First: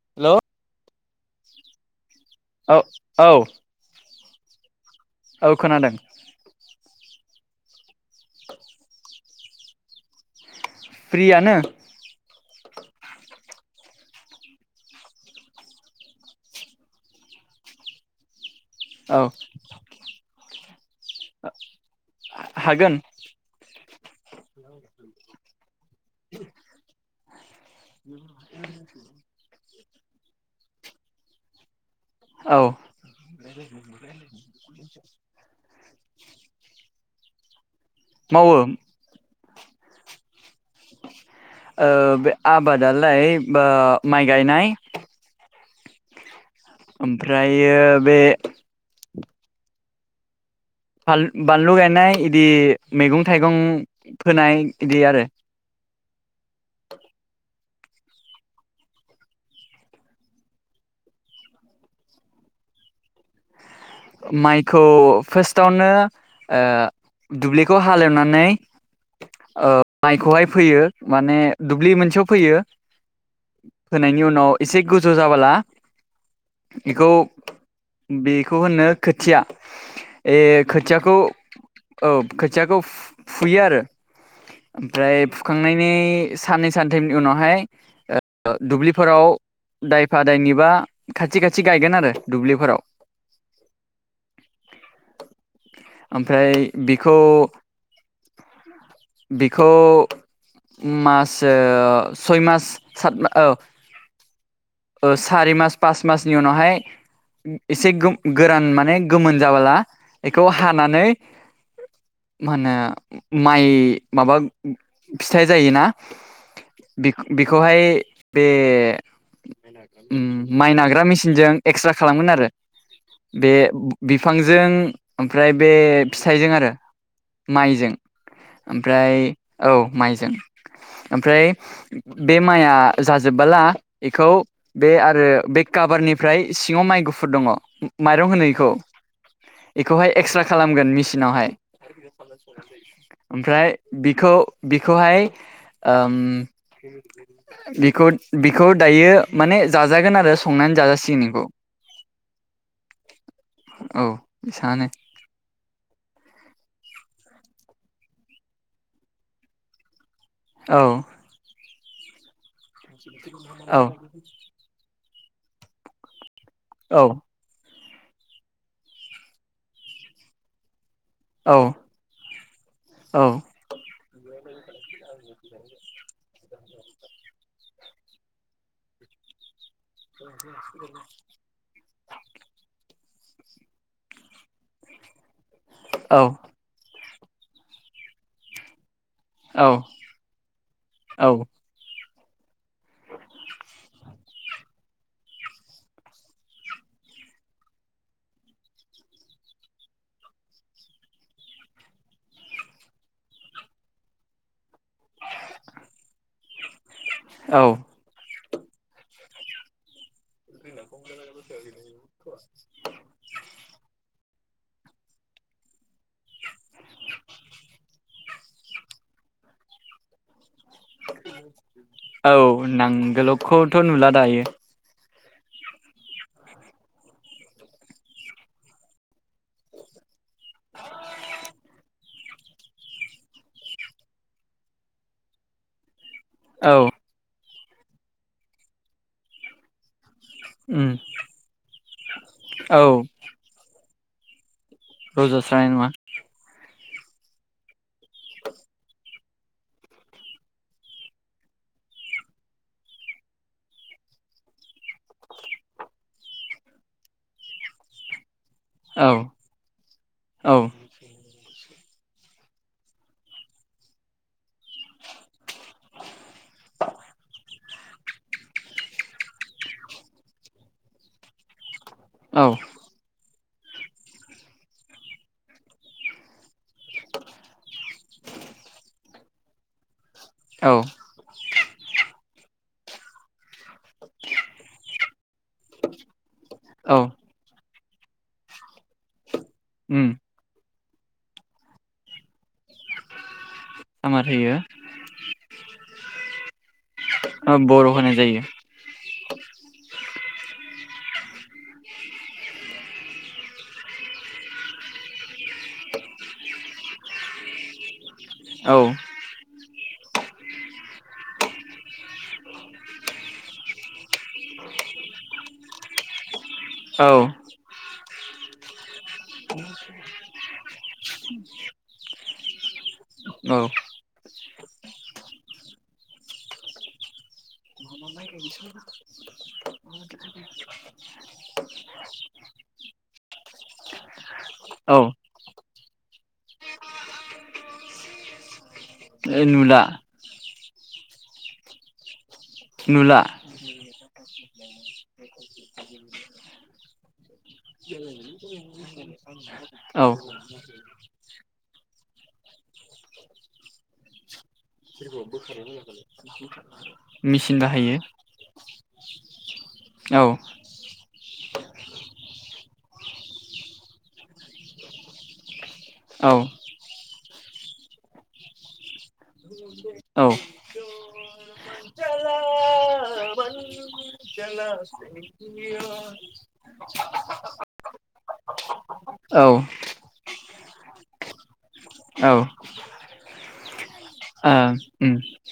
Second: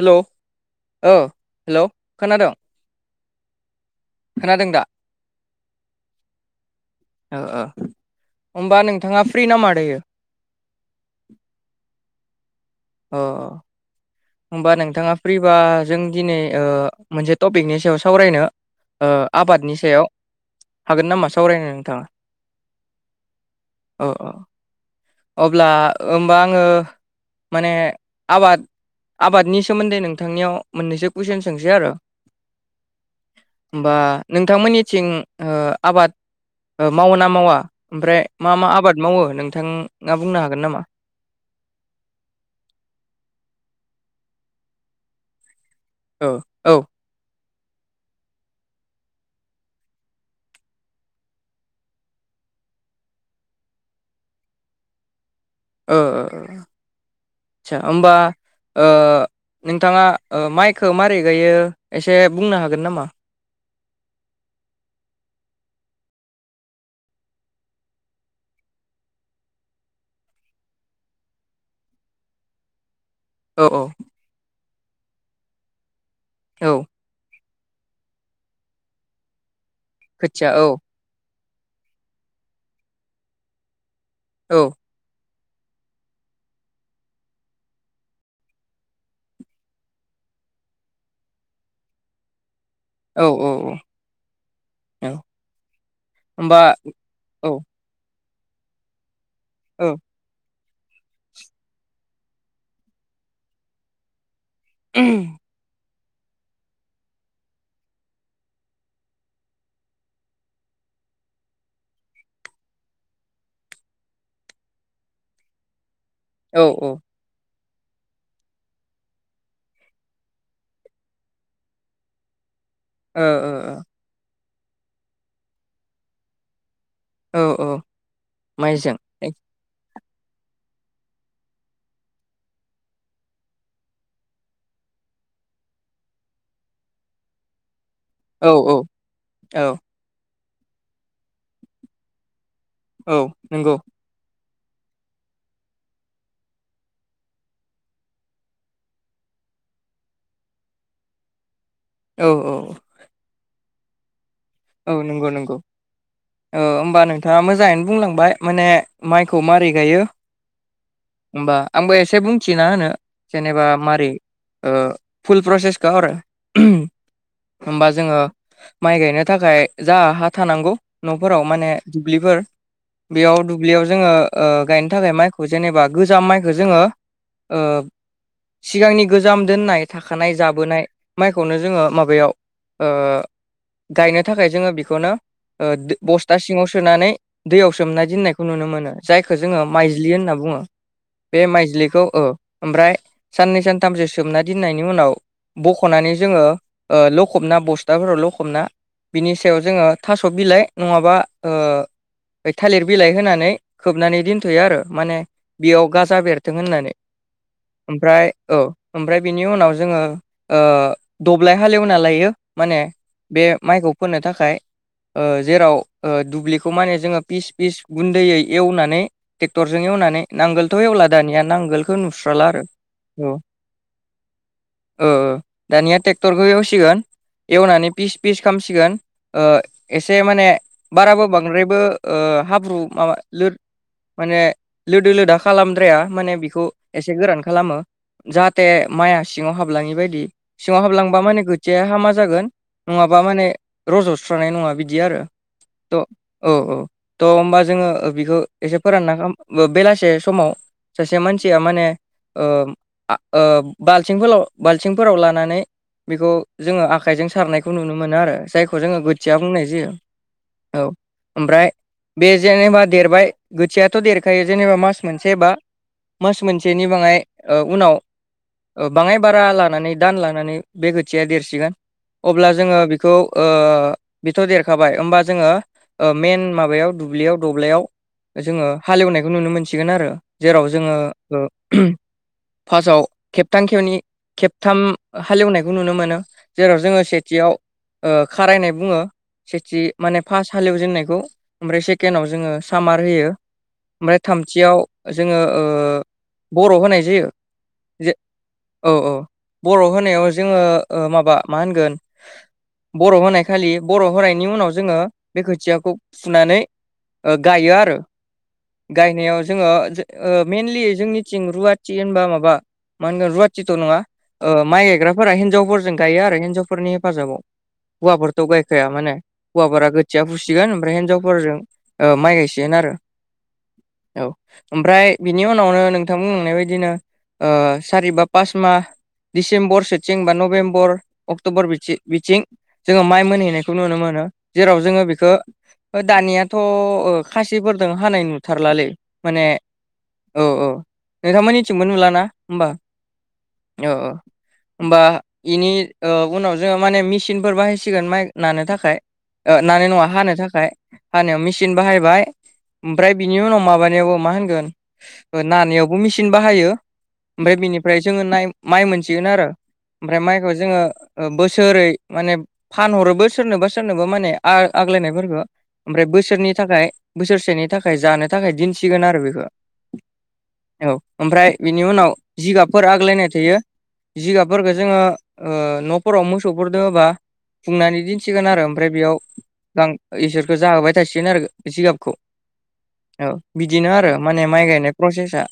Hello औ औ hello खोनादों औ औ खोनादों दा औ खोनादों ओ ओ होमबा नोंथाङा फ्रि ना मादैायो फ्रियानो अ हबा नोंथाङा फ्रिबा जों दिनै मोनसे टपिकनि सायाव सावरायनो ओ औ आबादनि सायाव हागोन नामा सावरायनो नोंथाङा? ओ अ। औ हागोन दे। अब्ला होमबा आङो माने आबाद आबादनि सोमोन्दै नों थांनियाव मोननैसो कुइसन सोंसै आरो। औ होमबा नोंथांमोननिथिं ओ आबाद मावो ना मावा ओमफ्राय मा मावो मा आबाद मावो नोंथां ङा बुंनो हागोन नामा? ओ बे आबादालाय बो माइ गायनाय। ओ। ओमफ्रायो बे फाल बानलु गायनाय इदि मैगं थाइगं फोनाय इदि आरो। ओ ओ ओ सा ओमबा ओ नोंथाङा ओ माइखो मोरै गायो एसे बुंनो हागोन नामा? माइखौ फार्स्टआवनो ओ दुब्लिखौ हालेवनानै ओ माइखौहाय फैयो माने दुब्लि मोनसेयाव फैयो। औ औ। नायनि उनाव एसे गोजौ जाबाला औ एखौ बेख खौ होनो खोथिया ए खोथिया औ खोथिया खौ औ खोथियाखौ फु-फुयो आरो। औ। ओमफ्राय फुखांनायनि साननै सानथेमनि उनावहाय ओ दुब्लिफोराव दायफा दायनिबा खाथि खाथि गायगोन आरो दुब्लिफोराव। औ औ औ ओमफ्राय होमबा बे खौ औ बेखौ औ मासो सय मास सात मा औ। ओ सारि मास पास मासनि उनावहाय एसे गोम गोरान माने गोमोन जाबोला एखौ हानानै मा होनो माइ माबा फिथाइ जायोना औ औ। बेखौहाय बे ओम माइ नाग्रा मेसिनजों एक्स्रा खालामगोन आरो। ओ बे ओ बि-बिफांजों ओमफ्राय बे फिथाइजों आरो। औ औ माइजों माइजों ओमफ्राय औ माइजों ओमफ्राय बे माइआ जाजोबबाला एखौ बे आरो बे काबारनिफ्राय सिङाव माइ गुफ फुर दङ' माइरं होनो औ एखौ। औ एखौहाय एक्स्रा खालामगोन मेसिनावहाय। औ ओमफ्राय नंगौ बिखौ बिखौहाय ओम बिखौ बिखौ दायो माने जाजागोन आरो संनानै जाजासिगोन इखौ। औ औ औ। औ इसान। औ नंगौ नंगौ। ओ होमबा नोंथाङा मोजाङैनो बुंलांबाय माने माइखौ मारै गायो। औ। होमबा आंबो एसे बुंथिना होनो जेनेबा औ मारै ओ फुल प्रसेसखौ आरो। औ। होमबा जोङो माइ गायनो थाखाय जा हा थानांगौ न'फोराव औ माने दुब्लिफोर औ बेयाव दुब्लियाव जोङो ओ गायनो थाखाय माइखौ जेनेबा गोजाम माइखौ जोङो ओ सिगांनि गोजाम दोननाय थाखानाय जाबोनाय माइ खौनो जोङो माबायाव ओ गायनो थाखाय जोङो बेखौनो ओ दो बस्था सिङाव सोनानै दैयाव सोमनाय दोननायखौ नुनो मोनो। जायखौ जोङो औ माइज्लि होनना बुङो। बे औ माइजलिखौ औ ओमफ्राय साननै सानथामसो सोमना दोननायनि उनाव बख'नानै जोङो ओ लखबना बस्थाफोराव लखबना बिनि सायाव जोङो थास' बिलाइ नङाबा ओ थालिर बिलाइ होनानै खोबनानै दोनथ'यो आरो माने बेयाव गाजा बेरथों होननानै औ ओमफ्राय औ ओमफ्राय बिनि उनाव जोङो ओ दब्लाय हालेवना लायो माने बे माइखौ फोनो थाखाय। ओ जेराव ओ दुब्लिखौ माने जोङो फिस फिस गुन्दैयै एवनानै टेक्टरजों एवनानै नांगोलथ' एवला दानिया नांगोलखौ औ नुस्राला आरो औ। नांगोलखौथ' नुला दायो ओ ओ दानिया ट्रेक्टरखौ एवसिगोन एवनानै पिस फिस खालामामसिगोन ओ एसे माने बाराबो बांद्रायबो ओ हाब्रु माबा लो माने लोदो लोदा खालामद्राया माने खौ औ एसे गोरान खालामो जाहाथे माइआ सिङाव हाबलाङि बायदि सिङाव उम हाबलांबा माने खोथिया हामा जागोन औ नङाबा माने रज'स्रानाय नङा बिदि बिदि आरो रज'स्रानाय नङा थ' औ औ थ' होमबा जोङो बिखौ एसे फोरानना खाम गो बेलासे समाव सासे मानसिया माने ओ आ ओ बालथिंफोराव-बालथिंफोराव लानानै बेखौ जोङो आखायजों सारनायखौ नुनो मोनो आरो जाय खौ जोङो औ गोथिय बुंनाय जायो औ। ओमफ्राय बे जेनेबा देरबाय गोथियाथ' देर खायो जेनेबा मास मोनसे बा मास मोनसेनि बाङै उनाव ओ बाङाय बारा लानानै दान लानानै बे खोथिया देरसिगोन अब्ला औ जोङो बे बेखौ ओ बे' देरखाबाय होमबा जोङो ओ मेन माबायाव दुब्लियाव दब्लयाव जोङो हालेवनायखौ नुनो मोनसिगोन आरो जेराव औ जोङो ओ फार्स्टआव खेबथाम खेवनै खेबथाम हालेवनायखौ नुनो मोनो जेराव औ जोङो सेथियाव ओ खारायनाय बुङो सेथि उम माने फास हालेवजेननायखौ ओमफ्राय सेकेनडआव जोङो सामार होयो। ओमफ्राय सामार होयो थामथियाव जोङो ओ बर' होनाय जायो बर' जे होनाय जायो औ औ बर' होनायाव जोङो ओ माबा मा होनगोन बर' होनाय खालि बर' होनायनि उनाव जोङो बे खोथियाखौ फुनानै गायो आरो। औ गायनायाव जोङो ओ मइेनलि जोंनिथिं रुवाथि होनबा माबा मा होनगोन रुवाथिथ' नङा ओ माइ गायग्राफोरा हिनजावफोरजों गायो आरो हिनजाव फोरनि औ हेफाजाबाव हौवाफोरथ' गायखाया माने हौवाफोरा गो थिया फुसिगोन ओमफ्राय हिन्जावफोरजों ओ माइ गायसिगोन आरो। औ औ ओमफ्राय बिनि उनावनो नोंथां बुंनाय बायदिनो ओ सारिबा पास मा दिडिसेम्बर सोथिं बा नभेम्बर अक्ट'बर बिथि-बिथिं जोङो माइ मोनहैनायखौ नुनो मोनो जेराव औ जोङो बेखो ओ दानियाथ' ओ खासिफोरजों हानाय नुथारलालै माने नुला औ औ नोंथांमोननिथिंबो नुला ना? नुला होमबा इनि ओ उनाव जोङो माने मेसिनफोर बाहायसिगोन माइ नानो थाखाय। ओ नानाय नङा औ हानो थाखाय हानायाव मेचिन बाहायबाय ओमफ्राय बिनि उनाव माबानायावबो मा होनगोन नानायावबो मेचिन बाहायो ओमफ्राय मेचिन बाहायो बिनिफ्राय जोङो माइ मोनसिगोन आरो। ओमफ्राय औ माइखौ जोङो ओ बोसोरै माने फानहरोबो सोरनोबा सोरनोबा माने आ-आग्लायनायफोरखौ। ओमफ्राय औ बोसोरनि थाखाय बोसोरसेनि थाखाय जानो थाखाय दिनसिगोन आरो बेखौ। औ औ ओमफ्राय बिनि उनाव जिगाबफोर आग्लायनाय थायो। जिगाबफोरखौ जोङो ओ न'फोराव मोसौफोर दोङोबा बुंनानै दिन्थिगोन आरो ओमफ्राय बेयाव औ इसोरखौ जाहोबाय थासिगोन आरो। जिगाबखौ औ औ बिदिनो आरो माने माइ गायनाय उम प्रसेसा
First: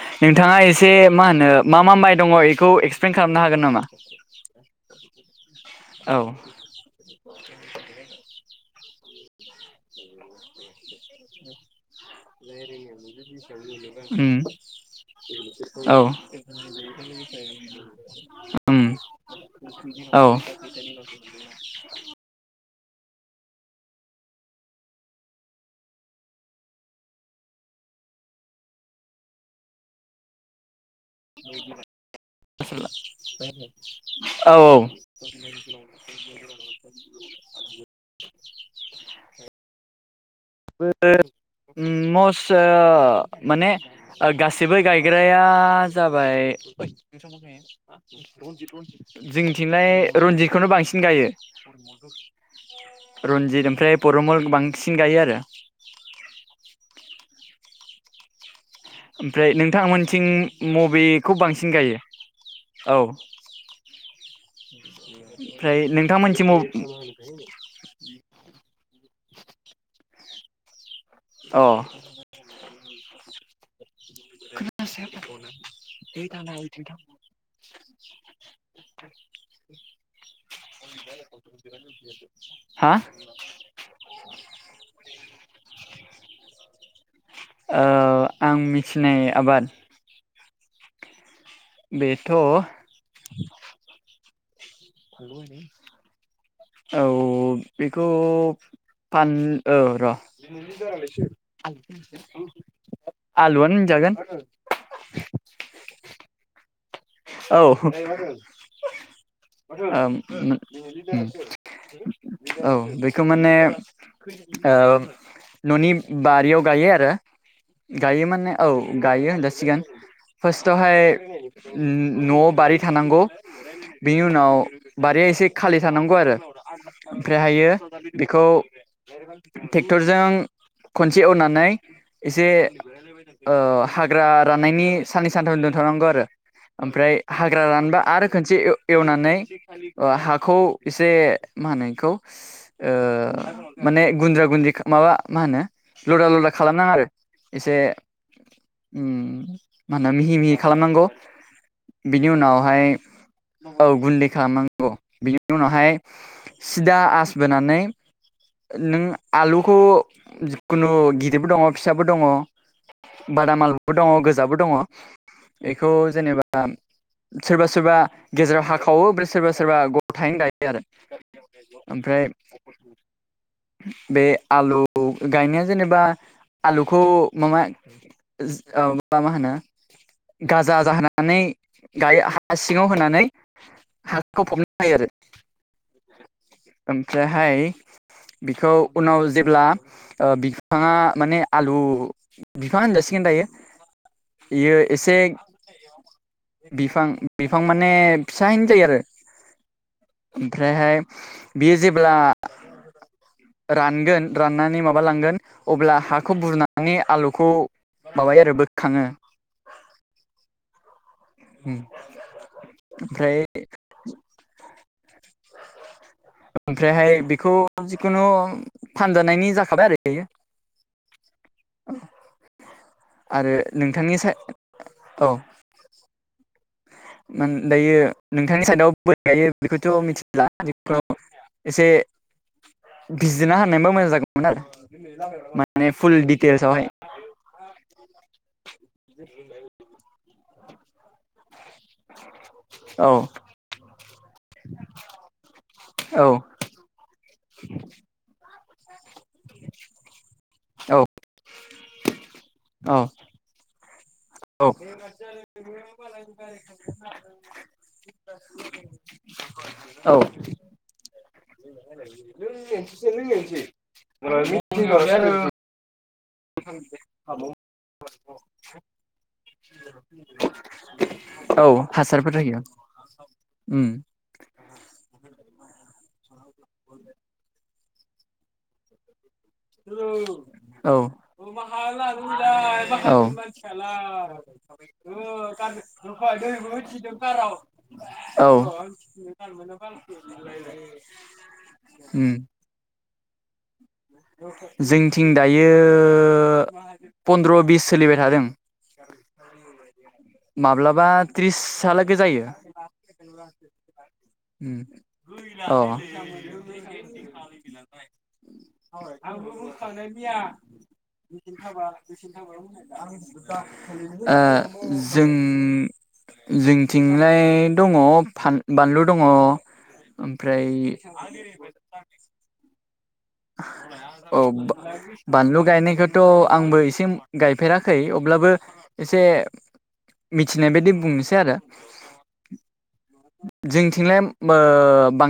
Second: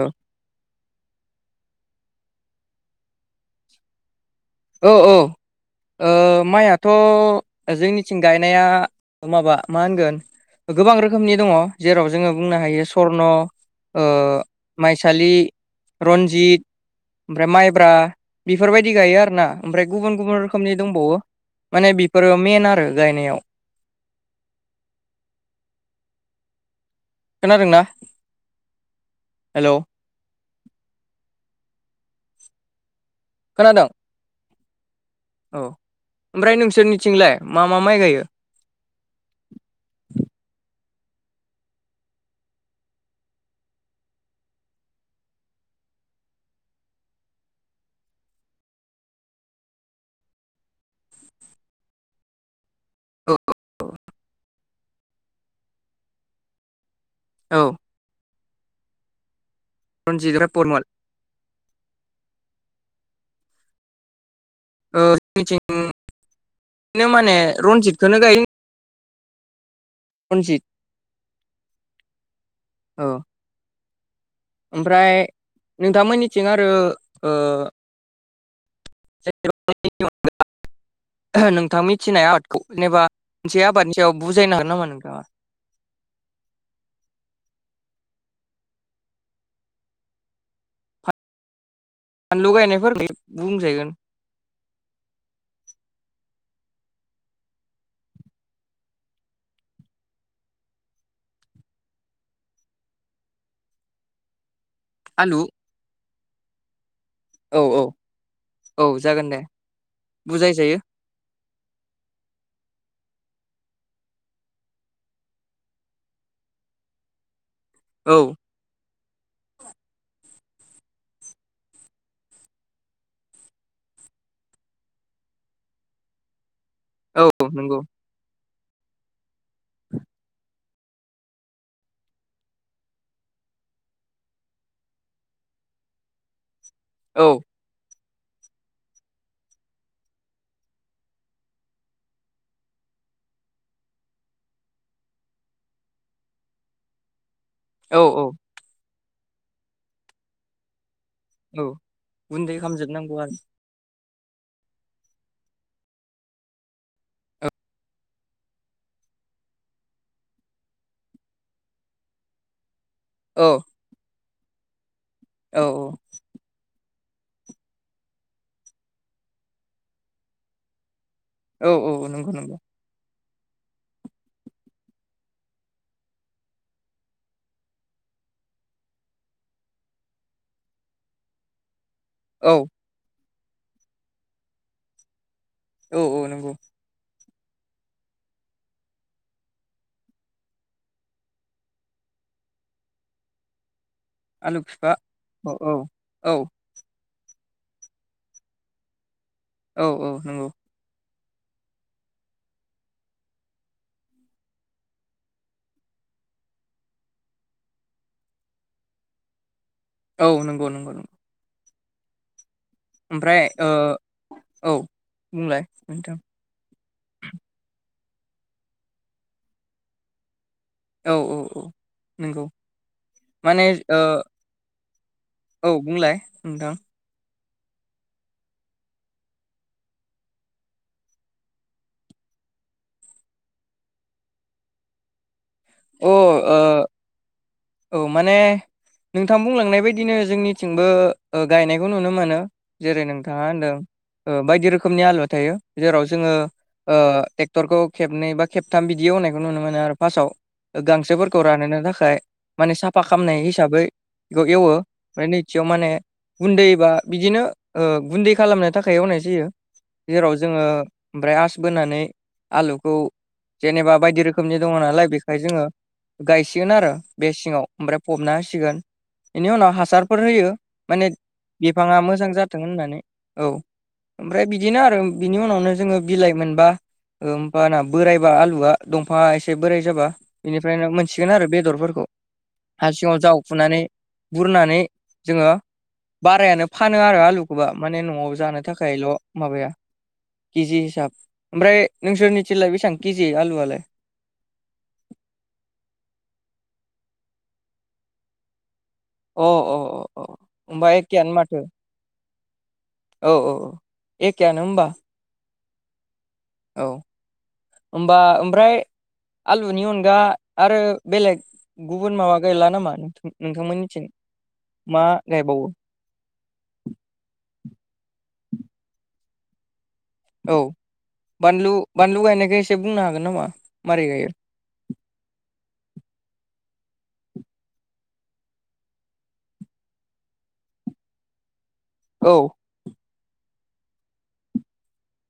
औ नोंथाङा एसे मा होनो मा मा माइ दङ बेखौ एक्सप्लेन खालामनो हागोन नामा। औ औ औ माइया थ' जोंनिथिं गायनाया माबा मा होनगोन गोबां रोखोमनि दङ। जेराव जोङो बुंनो हायो स्वर्न ओ ओम माइसालि रन्जित औ उम ना ओमफ्राय गुबुन औ गुबुन रोखोमनि दंबावो माने बेफोरो मेन आरो गायनायाव। खोनादोंना? हेलौ खोनादों औ औ [unintelligible] औ ओमफ्राय नोंसोरनिथिंलाय मा मा माइ गायो। [unintelligible] मस ओ माने ओ गासिबो गायग्राया जाबाय जोंनिथिंलाय रनजितखौनो बांसिन गायो। रनजित ओमफ्राय परमल बांसिन गायो आरो। [unintelligible] औ ओमफ्राय नोंथांमोनथिं रनजित ओमफ्राय परमल मबेखौ बांसिन गायो औ ओ जोंनिथिं ओमफ्राय नोंथांमोनिथिं म बिदिनो माने रनजितखौनो गायो। रनजित अ औ ओमफ्राय नोंथांमोनिथिं आरो ओ [unintelligible] नोंथां मिथिनाय आबादखौ हा जेनेबा मोनसे आबादनि सायाव बुजायनो हागोन नामा नोंथाङा। औ आं मिथिनाय आबाद बेथ' औ फानलु गायनायफोरखै बुंजायगोन। फानलु गायनाय औ बेखौ फान औ र' आलुआनो होनजागोन। आलु औ औ जागोन दे ओम बुजायजायो औ बेखौ माने ओ न'नि बारियाव गायो आरो। गायो मोने औ गायो होनजासिगोन फार्स्टआव हाय उम न'आव बारि थानांगौ बेनि उनाव बारिया एसे खालि थानांगौ आरो औ ओमफ्रायहायो नंगौ बेखौ ट्रेक्टरजों खनसे एवनानै एसे ओ हाग्रा राननायनि साननै सानथाम दोनथ'नांगौ आरो ओमफ्राय औ हा गोरान रानबा आरो खनसे एव-एवनानै ओ हाखौ एसे मा होनो एखौ ओ माने गुन्द्रा-गुन्द्रि माबा मा होनो लदा लदा खालामनाङा आरो एसे औ औ उम मा होनो मिहि-मिहि खालामनांगौ औ बिनि गुन्दै उनावहाय खालामजोबनांगौ आरो औ गन्दै खालामनांगौ बिनि उनावहाय सिदा आसबोनानै नों आलुखौ जिखुनु गिदिरबो दङ फिसाबो दङ औ बादाम आलुबो दङ गोजाबो दङ औ बेखौ जेनेबा सोरबा सोरबा गेजेराव हाखावो ओमफ्राय सोरबा सोरबा गथायैनो गायो आरो। औ औ ओमफ्राय नंगौ नंगौ बे आलु गायनाया जेनेबा आलुखौ माबा औ मा मा होनो गाजा जाहोना नानै गायो औ हा सिङाव होनानै हाखौ फब आरो औ औ नंगौ आमफ्राय हाय बिखौ उनाव जेब्ला ओ बिफाङा माने आलु बिफा होनजासिगोन दायो आलु इयो फिफा एसे औ औ औ बिफां बिफां माने फिसायैनो जायो आरो औ औ नंगौ ओमफ्रायहाय बियो जेब्ला रानगोन राननानै माबा लांगोन अब्ला हाखौ बुरनानै आलुखौ माबायो आरो बोखाङो औ नंगौ नंगौ नंगौ उम ओमफ्राय ओ औ बुंलाय नोंथां। ओमफ्रायहाय बेखौ जिखुनु फानजानायनि जाखाबाय आरो बेयो औ औ औ नोंगौ आरो माने ओ नोंथांनि साइ औ बुंलाय नोंथां मा होनो दायो नोंथांनि साइडआव बोरै गायो बेखौथ' मिथिला आथिखालाव एसे बिजिरना होनायबा मोजां जागौमोन आरो मा ने अ ओ फुल दिटेलस आव हाय औ माने नोंथां बुंलांनाय बायदिनो जोंनिथिंबो ओ गायनायखौ नुनो मोनो। जेरै औ नोंथाङा होनदों ओ बायदि रोखोमनि आलुवा थायो जेराव जोङो ओ ट्रेक्टरखौ खेबनै बा खेबथाम बिदि एवनायखौ नुनो मोनो आरो फास्टआव ओ औ गांसोफोरखौ रानहोनो थाखाय माने साफा औ खालामनाय हिसाबै बेखौ एवो औ ओमफ्राय नैथियाव माने गुन्दैबा बिदिनो ओ गुन्दै खालामनो थाखाय एवनाय जायो। औ जेराव जोङो ओमफ्राय आस बोनानै आलुखौ जेनेबा बायदि रोखोमनि दङ नालाय बेखाय जोङो गायसिगोन आरो बे सिङाव ओमफ्राय फबना होसिगोन एनि उनाव हासारफोर होयो माने औ बिफाङा मोजां हासारफोर होयो जाथों होननानै। औ उम ओमफ्राय बिदिनो आरो बिनि उनावनो जोङो बिलाइ मोनबा होमबाना बोरायबा आलुआ दंफाङा एसे बोराय जाबा इनिफ्रायनो औ मोनसिगोन आरो बेदरफोरखौ। हा सिङाव जावखुनानै बुरनानै जोङो बारायानो औ फानो आरो आलुखौबा माने न'आव जानो थाखायल' माबाया केजि हिसाब औ ओमफ्राय उम नोंसोरनिथिलाय बेसेबां के जि आलुआलाय? जोंथिं दायो फन्द्र', बिस सोलिबाय थादों। अ अ अ होनोमबा माब्लाबा एखेयानो माथो त्रिसहालागै जायो औ औ औ एखेयानो होमबा औ औ होमबा ओमफ्राय आलुनि अनगा आरो बेलेग गुबुन माबा गैला नामा नोंथां ओ जों गायबावो जोंथिंलाय दङ बानलु दङ औ ओमफ्राय बानलु बानलु गायनायखौ एसे बुंनो हागोन नामा मारै गायो औ बानलु गायनायखौथ' आंबो एसे गायफेराखै अब्लाबो एसे मिथिनाय बायदि बुंनोसै आरो औ जोंथिंलाय बां